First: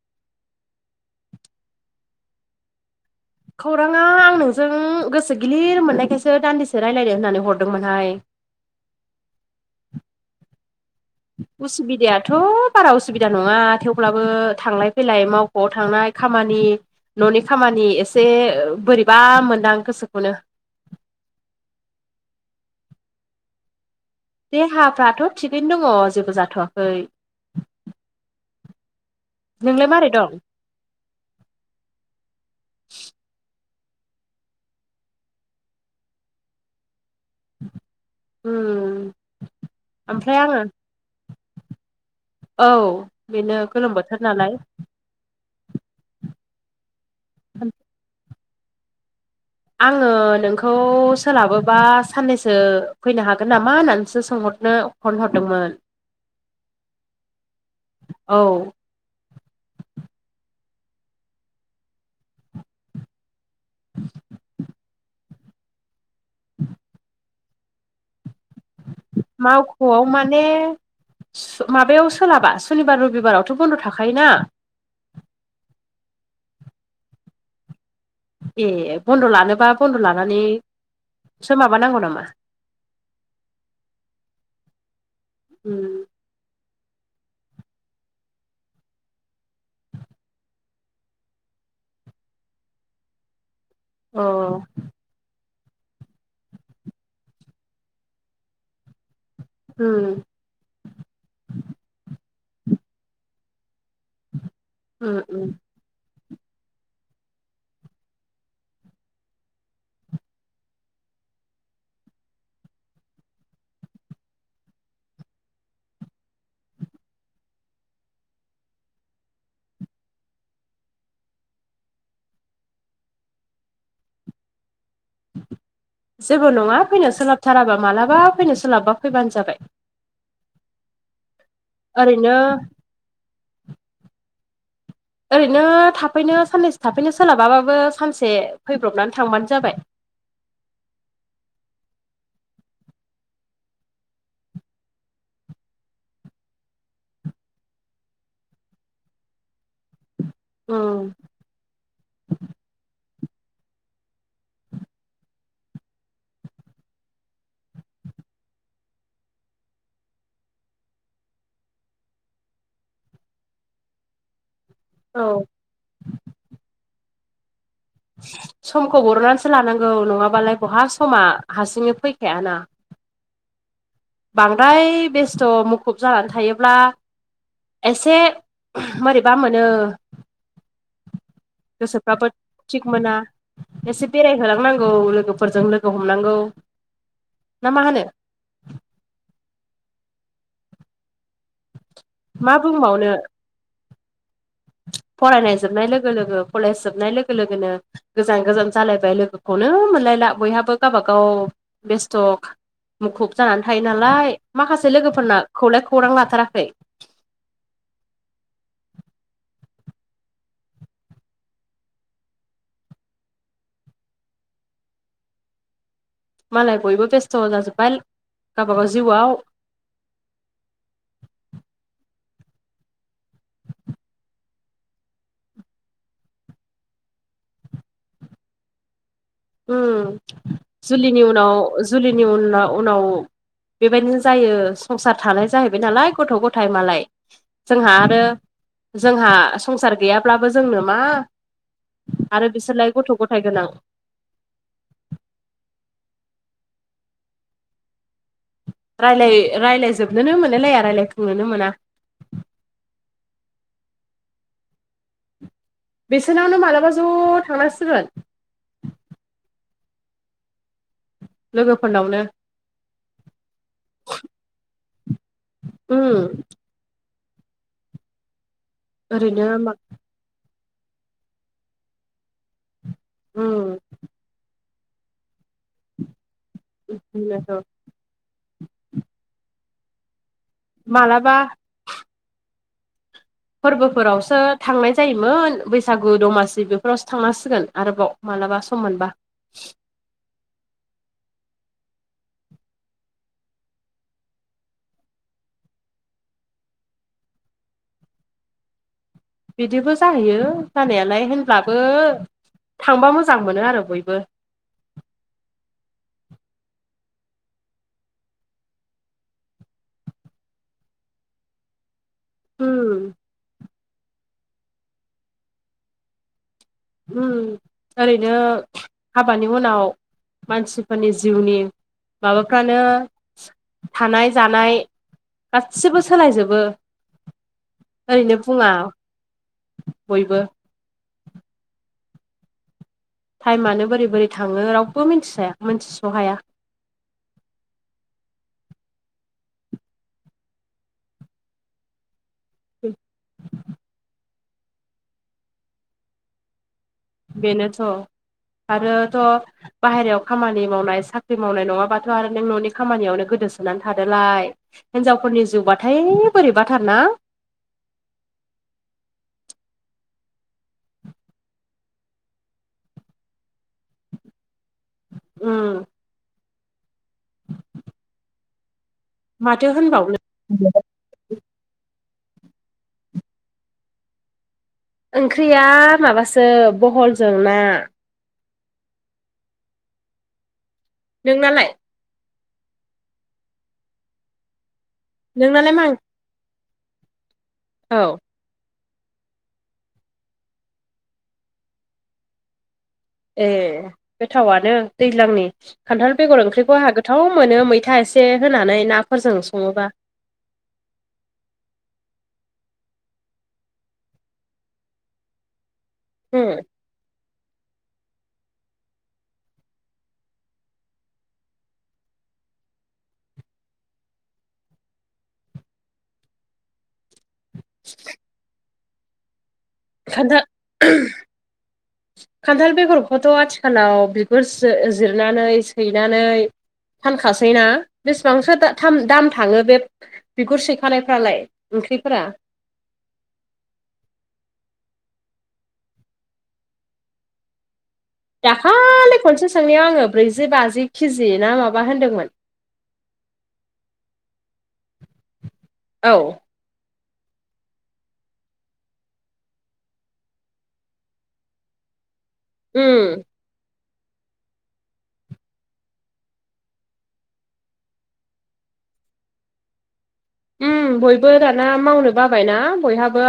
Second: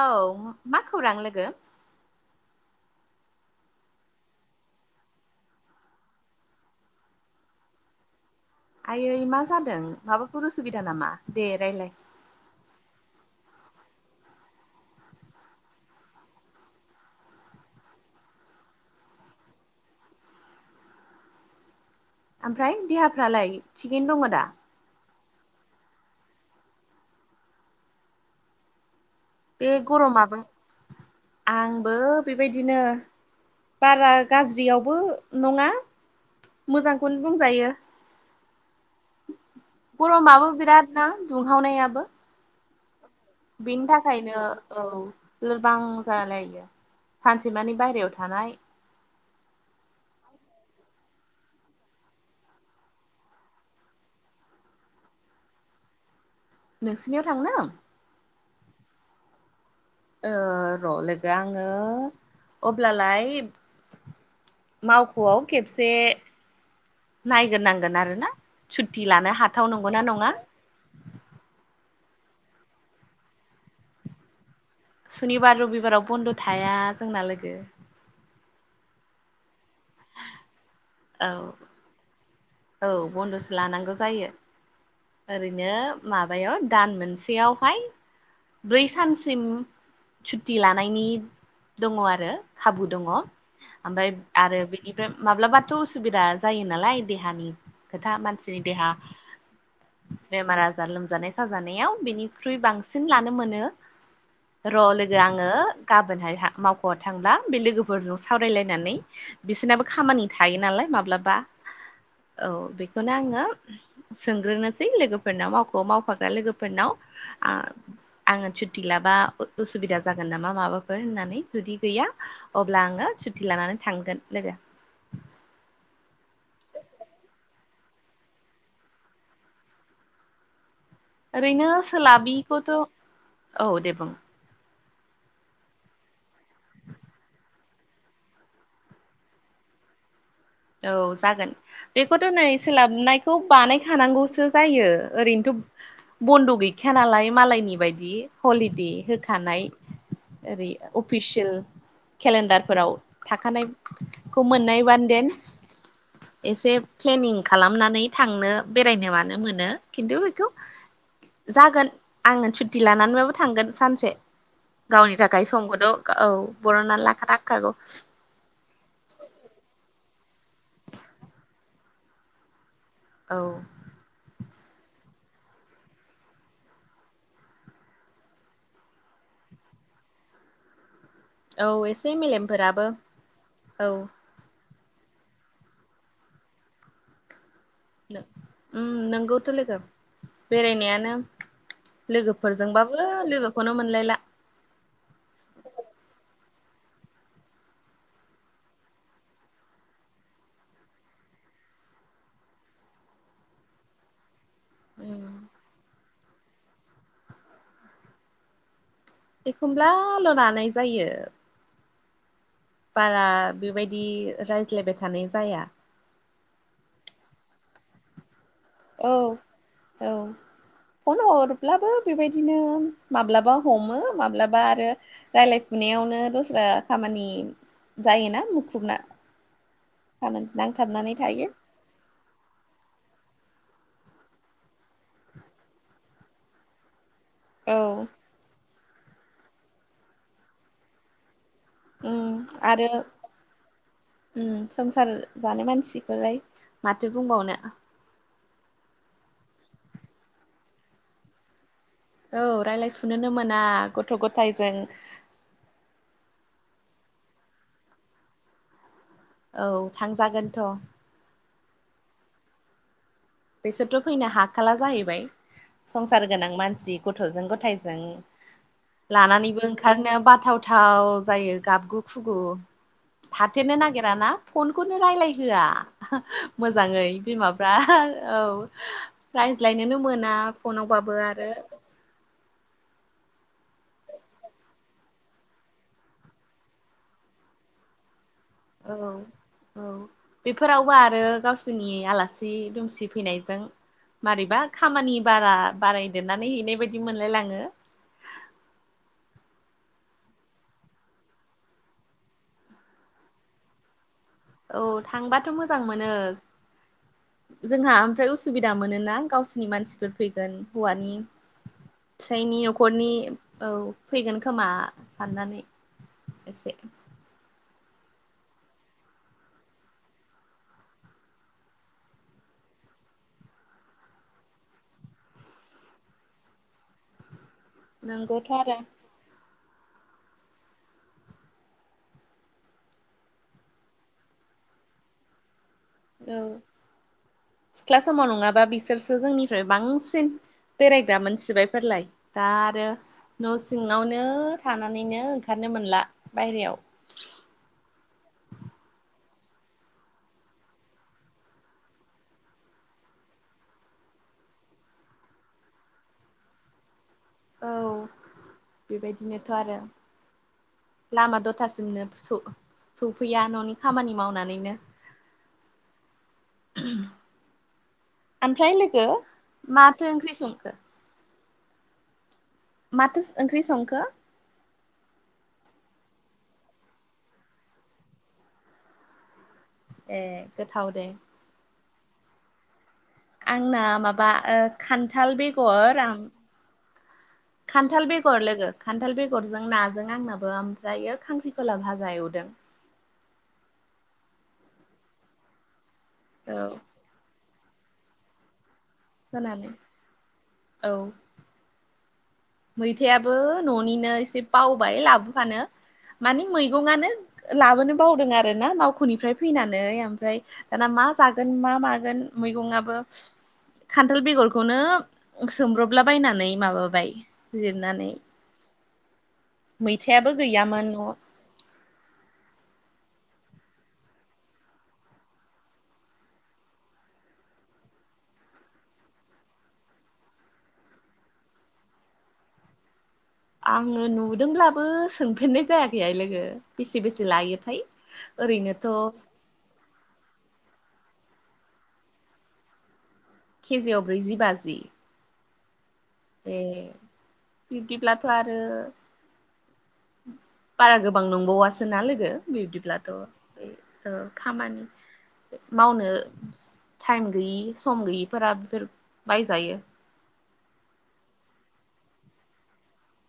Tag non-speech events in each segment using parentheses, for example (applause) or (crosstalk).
औ मा खौरां लोगो? खौरांङा आं नोंजों गोसो गिलिर मोननायखायसो दान्दिसे रायलायनो होननानै हरदोंमोनहाय आयै मा जादों माबाफोर उसुबिदा नामा? दे रायलाय उसुबिदायाथ' बारा असुबिदा नंङा थेवब्लाबो थांलाय फैलाय मावख'आव थांनाय खामानि न'नि खामानि एसे बोरैबा मोनदां गोसोखौनो आमफ्राय देहाफ्रालाय थिगैनो दंङ' दा? देहाफ्राथ' थिगैनो दंङ' जेबो जाथ'वाखै बे नोंलाय मारै दं गरमाबो आंबो बेबायदिनो बारा गाज्रियावबो नङा मोजांखौनो बुंजायो उम ओमफ्राय गरमाबो आङो बिराद ना दुंहावनायाबो औ बेनो बिनि गोलोम बोथोर थाखायनो नालाय औ लोरबां जालायगो सानसेमानि बायहेरायाव थानाय आङो नोंखौ सोलाबोबा साननैसो फैनो हागोन नामा होननानैसो सोंहरनो फन हरदोंमोन नोंसिनियाव थांनो औ ओ र' लोगो आङो अब्लालाय माव ख'आव खेबसे नायग्रो नांगोन आरो ना सुत्ति लानो हाथाव मावख'आव नंगौना नङा माने माबायाव सोलाबा सनिबार रबिबारावथ' बन्द' थाखायोना खुनिबार रबिबाराव बन्द' थाया जोंना लोगो ए बन्द' लानोबा बन्द' लानानै औ सो माबानांगौ नामा औ बन्द'सो लानांगौ जायो ओरैनो उम मा बायाव दान मोनसेयावहाय ब्रै सानसिम सुत्ति लानायनि दङ' आरो खाबु दङ' आमफाय अ आरो बिनिफ्राय माब्लाबाथ' उसुबिदा जायो नालाय बे हानि खोथा मानसिनि देहा उम बेमार आजार लोमजानाय साजानायाव बेनिख्रुइ बांसिन लानो मोनो र' लोगो उम उम आङो गाबोनहायहा मावख'आव थांब्ला बे लोगोफोरजों सावरायलायनानै बिसोरनाबो खामानि थायो नालाय माब्लाबा औ बेखौनो आङो सोंग्रोनोसै लोगोफोरनाव मावख'आव मावफाग्रा लोगोफोरनाव आ आङो सुत्ति लाबा उसुबिदा जागोन नामा माबाफोर होननानै जुदि गैया अब्ला आङो सुटि लानानै थांगोन लोगो जेबो नङा फैनो सोलाबथाराबा मालाबा फैनो सोलाबबा फैबानो जाबाय (inaudible) ओरैनो ओरैनो सोलाबिखौथ' औ दे बुं ओरैनो थाफैनो साननैसो थाफैनो सोलाबाबो सानसे फैब्रबनानै थांबानो जाबाय औ जागोन बेखौथ' नै सोलाबनायखौ बानायखानांगौसो जायो ओरैनोथ' बन्द' गैखाया नालाय मालायनि बायदि हलिदे होखानाय ओरै उम अफिसियेल खेलेन्डारफोराव थाखानायखौ मोननाय बान देन एसे प्लेनिं खालामनानै थांनो बेरायनो मानो मोनो खिन्थु जागोन आङो सुटि लानानैबाबो थांगोन सानसे। गावनि औ थाखाय समखथ औ बरननानै लाखानांगौ। समखौ बरनानैसो लानांगौ नङाबालाय बहा समा हारसिङै फैखायाना। औ। बांद्राय बेस्थ' मुखुब जानानै थायोब्ला एसे मोरैबा मोनो। औ एसे गोसोब्लाबो मेलेमफोराबो थिख मोना औ एसे बेराय होलांनांगौ लोगोफोरजों लोगो हमनांगौ ना मा होनो। ओम नोंगौथ' लोगो बेरायनायानो मा बुंबावनो लोगोफोरजोंबाबो लोगोखौनो मोनलायला फरायनाय जोबनाय लोगो लोगो कलेज जोबनाय लोगो लोगोनो गोजान गोजान जालायबाय लोगोखौनो मोनलायला बयहाबो गावबागाव बेस्थ' मुखुब जानानै थायो नालाय माखासे उम लोगोफोरना खौलाय खौरां लाथाराखै एखमब्लाल' लानाय जायो। बारा बेबायदि रायज्लायबाय थानाय जाया। माल बयबो बेस्थ दाजु फाल औ औ फन हरब्लाबो बेबायदिनो माब्लाबा हमो माब्लाबा आरो। रायज्लायफुनायावनो दस्रा खामानि जायोना मुखुबना खामानि नांथाबनानै जुलिनि थायो उनाव जुलिनि उन उनाव बेबायदिनो जायो संसार थालाय जाहैबाय नालाय गथ' गथ' फथाय मालाय औ जोंहा आरो जोंहा संसार गैयाब्लाबो जोंनो मा उम आरो बिसोरलाय गथ' गथाय गोनां संसार जानाय मानसिखौलाय माथो बुंबावनो रायलाय राय्लायजोबनोनो मोनोलाया रायज्लायफुंनोनो मोना औ रायज्लायफुनोनो मोना गथ' गथायजों बिसनावनो मालाबा ज' थांनांसिगोन औ थांजागोनथ' लोगोफोरनावनो बेसोरथ' फैनो हाखला जाहैबाय उम संसार गोनां मानसि गथ'जों गथायजों ओरैनो लानानैबो मा ओंखारनो बाथाव गोथाव जायो गाबगु खुगु उम थाथेरनो नागिराना खनखौनो रायज्लायहोआ मोजाङै बेनोथ' बिमाफ्रा औ प्राइज लायनोनो मोना फनावबाबो मालाबा आरो। फोरबोफोरावसो थांनाय जायोमोन बैसागु दमासि बेफोरावसो थांनांसिगोन आरोबाव मालाबा सम मोनबा औ। औ बेफोरावबो आरो गावसोरनि आलासि दुमसि फैनायजों मारैबा खामानि बारा बारायदेरनानै हैनाय बायदि मोनलायलाङो बिदिबो जाहैयो जानायालाय होनब्लाबो थांबा मोजां मोनो आरो बयबो औ थांबाथ' मोजां मोनो जोंहा ओमफ्राय उसुबिदा मोनोना गावसिोरनि मानसिफोर फैगोन हौवानि (inaudible) फिसायनि उम न'खरनि औ फैगोन खोमा साननानै एसे ओरैनो हाबानि उनाव। मानसिफोरनि जिउनि माबाफ्रानो थानाय जानाय गासिबो सोलायजोबो। ओरैनो नंगौथ' बुङा आरो बयबो टाइमानो बोरै बोरै थाङो रावबो मिथिसायाथि ओं। सिख्ला समाव नङाबा बिसोरसो जोंनिफ्राय बांसिन बेरायग्रा मोनसिबायफोरलाय दा आरो न' सिङावनो थानानैनो ओंखारनो मोनला बायेरायाव बेनोथ' आरोथ' बाहेरायाव खामानि मावनाय साख्रि मावनाय नङाबाथ' आरो नों न'नि खामानियावनो गोदोसोनानै थादोलाय हिनजावफोरनि जिउबाथाय बोरैबाथार ना। औ बेबायदिनोथ' आरो लामा दथासिमनो सफैया न'नि खामानि मावनानैनो उम (inaudible) ओमफ्राय लोगो माथो ओंख्रि संखो? माथो ओंख्रि संखो? ओंख्रिया माबासो बहलजों ना ए गोथाव दे नोंनालाय? आंना माबा खान्थाल नोंनालाय मा बेगर आम औ खान्थाल बेगर लोगो खान्थाल बेगरजों नाजों आंनाबो ओमफ्रायो खांख्रिखला भाजा एवदों ए गोथावानो दैज्लांनि खान्थाल बेगर औ ओंख्रिखौ आहा गो थाव मोनो मैथा एसे होनानै ना होनानै औ मैथायाबो न'निनो एसे बावबाय लाबोफानो मानि उम मैगंआनो लाबोनो बावदों आरोना मावख'निफ्राय फैनानै ओमफ्राय दाना मा जागोन मा मागोन मैगंआबो खान्थाल बेगरखौनो सोमब्रबला बायनानै माबाबाय जिरनानै मैथायाबो खान्थाल गैयामोन न'आव खान्थाल बेगरखौथ' आथिखालाव बिगुर जिरनानै सैनानै फानखासैना बेसेबांसो दाम थाङो बे बिगुर सैखानायफ्रालाय ओंख्रिफोरा? आङो नुदोंब्लाबो सोंफेरनाय जायाखैहाय लोगो बेसे बेसे लायोथाय ओरैनोथ' दाखालि खनसे सोंनायाव आङो ब्रैजि बाजि केजि ना माबा होनदोंमोन केेजियाव ब्रैजि बाजि? औ ए बिदिब्लाथ' आरो बारा गोबां नंबावासो ना लोगो बिबदिब्लाथ' उम ओ खामानि मावनो टाइम गैयि सम गैयिफोरा बेफोर बायजायो बयबो दाना मावनो बाबायना बयहाबो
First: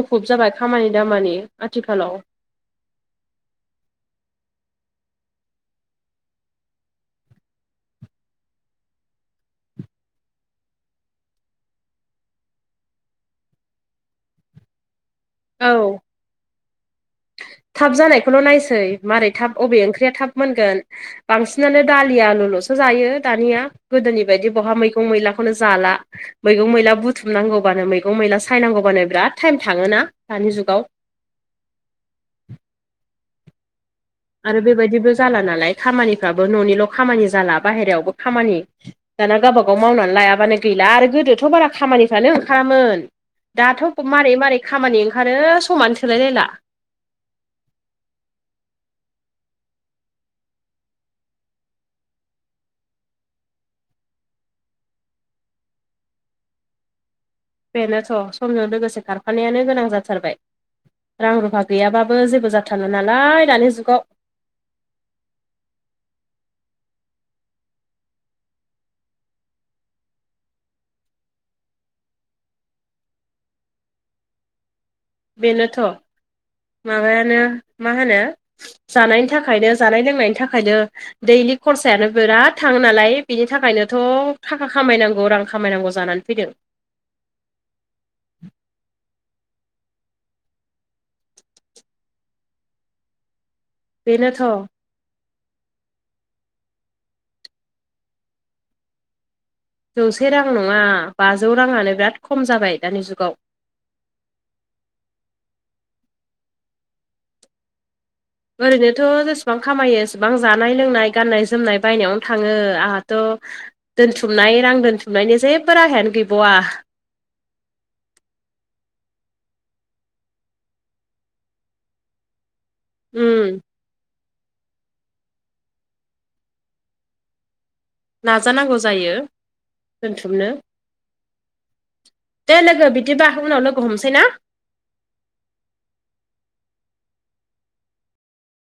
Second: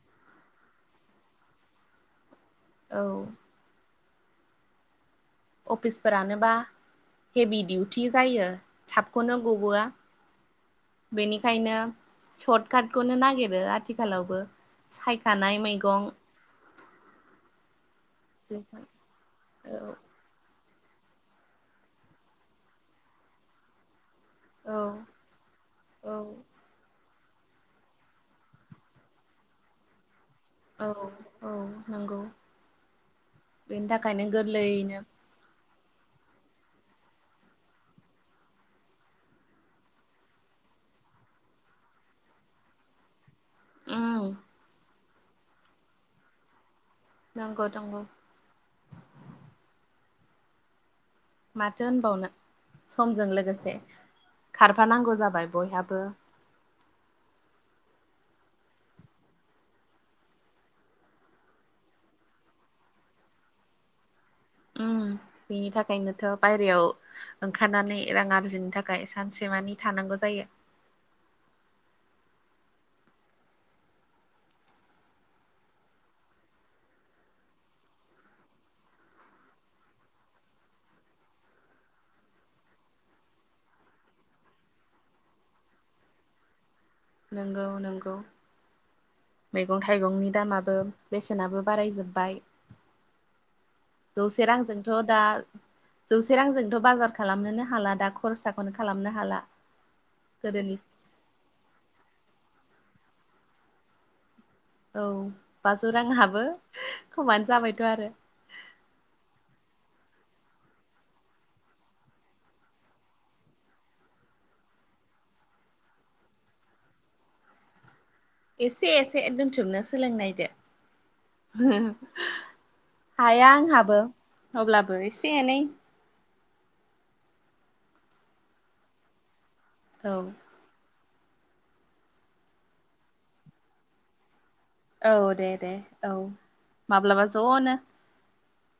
मुखुब जाबाय खामानि दामानि आथिखालाव औ अफिसफोरानोबा हेभि डिउटि जायो थाबखौनो गबोआ बेनिखायनो सर्ट काटखौनो नागिरो आथिखालावबो सायखानाय औ मैगं थाब जानायखौल' नायसै मैगं मारै थाब अबे औ ओंख्रिया थाब मोनगोन बांसिनानो दालि आलुल'सो जायो दानिया गोदोनि बायदि औ बहा मैगं मैलाखौनो जाला औ मैगं मैला बु थुमनांगौबानो मैगं मैला सायनांगौबानो बिराद टाइम थाङो ना दानि जुगाव औ औ नंगौ बेनि थाखायनो‌ गो आरो बेबायदिबो जाला नालाय खामानिफ्राबो न'निल' खामानि जाला बाहेरायावबो खामानि दाना गावबाागाव मावनानै लायाबानो गैला आरो गोदोथ' बारा खामानिफ्रानो ओंखारामोन दाथ' उम मारै मारै खामानि ओंखारो समानो थोलायलायला नंगौ नंगौ। माथो होनबावनो समजों लोगोसे खारफानांगौ जाबाय बयहाबो। बेनोथ' समजों लोगोसे खारफानायानो गोनां जाथारबाय। रां रुफा गैयाबाबो जेबो जाथारला नालाय दानि जुगाव बेनि थाखायनोथ' बाहेरायाव ओंखारनानै रां आरजिनो थाखाय सानसेमानि थानांगौ जायो। बेनोथ' माबायानो मा होनो? जानायनि थाखायनो जानाय लोंनायनि थाखायनो दैलिख खरसायानो बिराद थांङो नालाय बिनि थाखायनोथ' थाखा खामायनांगौ रां खामायनांगौ जानानै फैदों। नंगौ नंगौ। मैगं थाइगंनि दामाबो बेसेनाबो बारायजोब्बाय। जौसे बेनोथ' रांजों थ' दा जौसे रांजोंथ' बाजार खालामनोनो हाला दा खरसाखौनो खालामनो हाला। जौसे रां नङा गोदोनि बाजौ राङानो बिराद खम जाबाय दानि जुगाव। औ बाजौ रांङाबो खमानो जाबायथ' आरो। ओरैनोथ' जेसेबां खामायो एसेबां जानाय लोंनाय गाननाय जोमनाय बायनायावनो थाङो आंहाथ' दोनथुमनाय रां दोनथुमनायनि जेबो राहायानो गैबावा। एसे एसे दोनथुमनो सोलोंनायदो। (unintelligible) हाया उम आंहाबो अब्लाबो एसे एनै नाजानांगौ जायो औ दोनथुमनो। दे लोगो बिदिबा उनाव लोगो हमसै ना। औ दे दे औ माब्लाबा ज'नो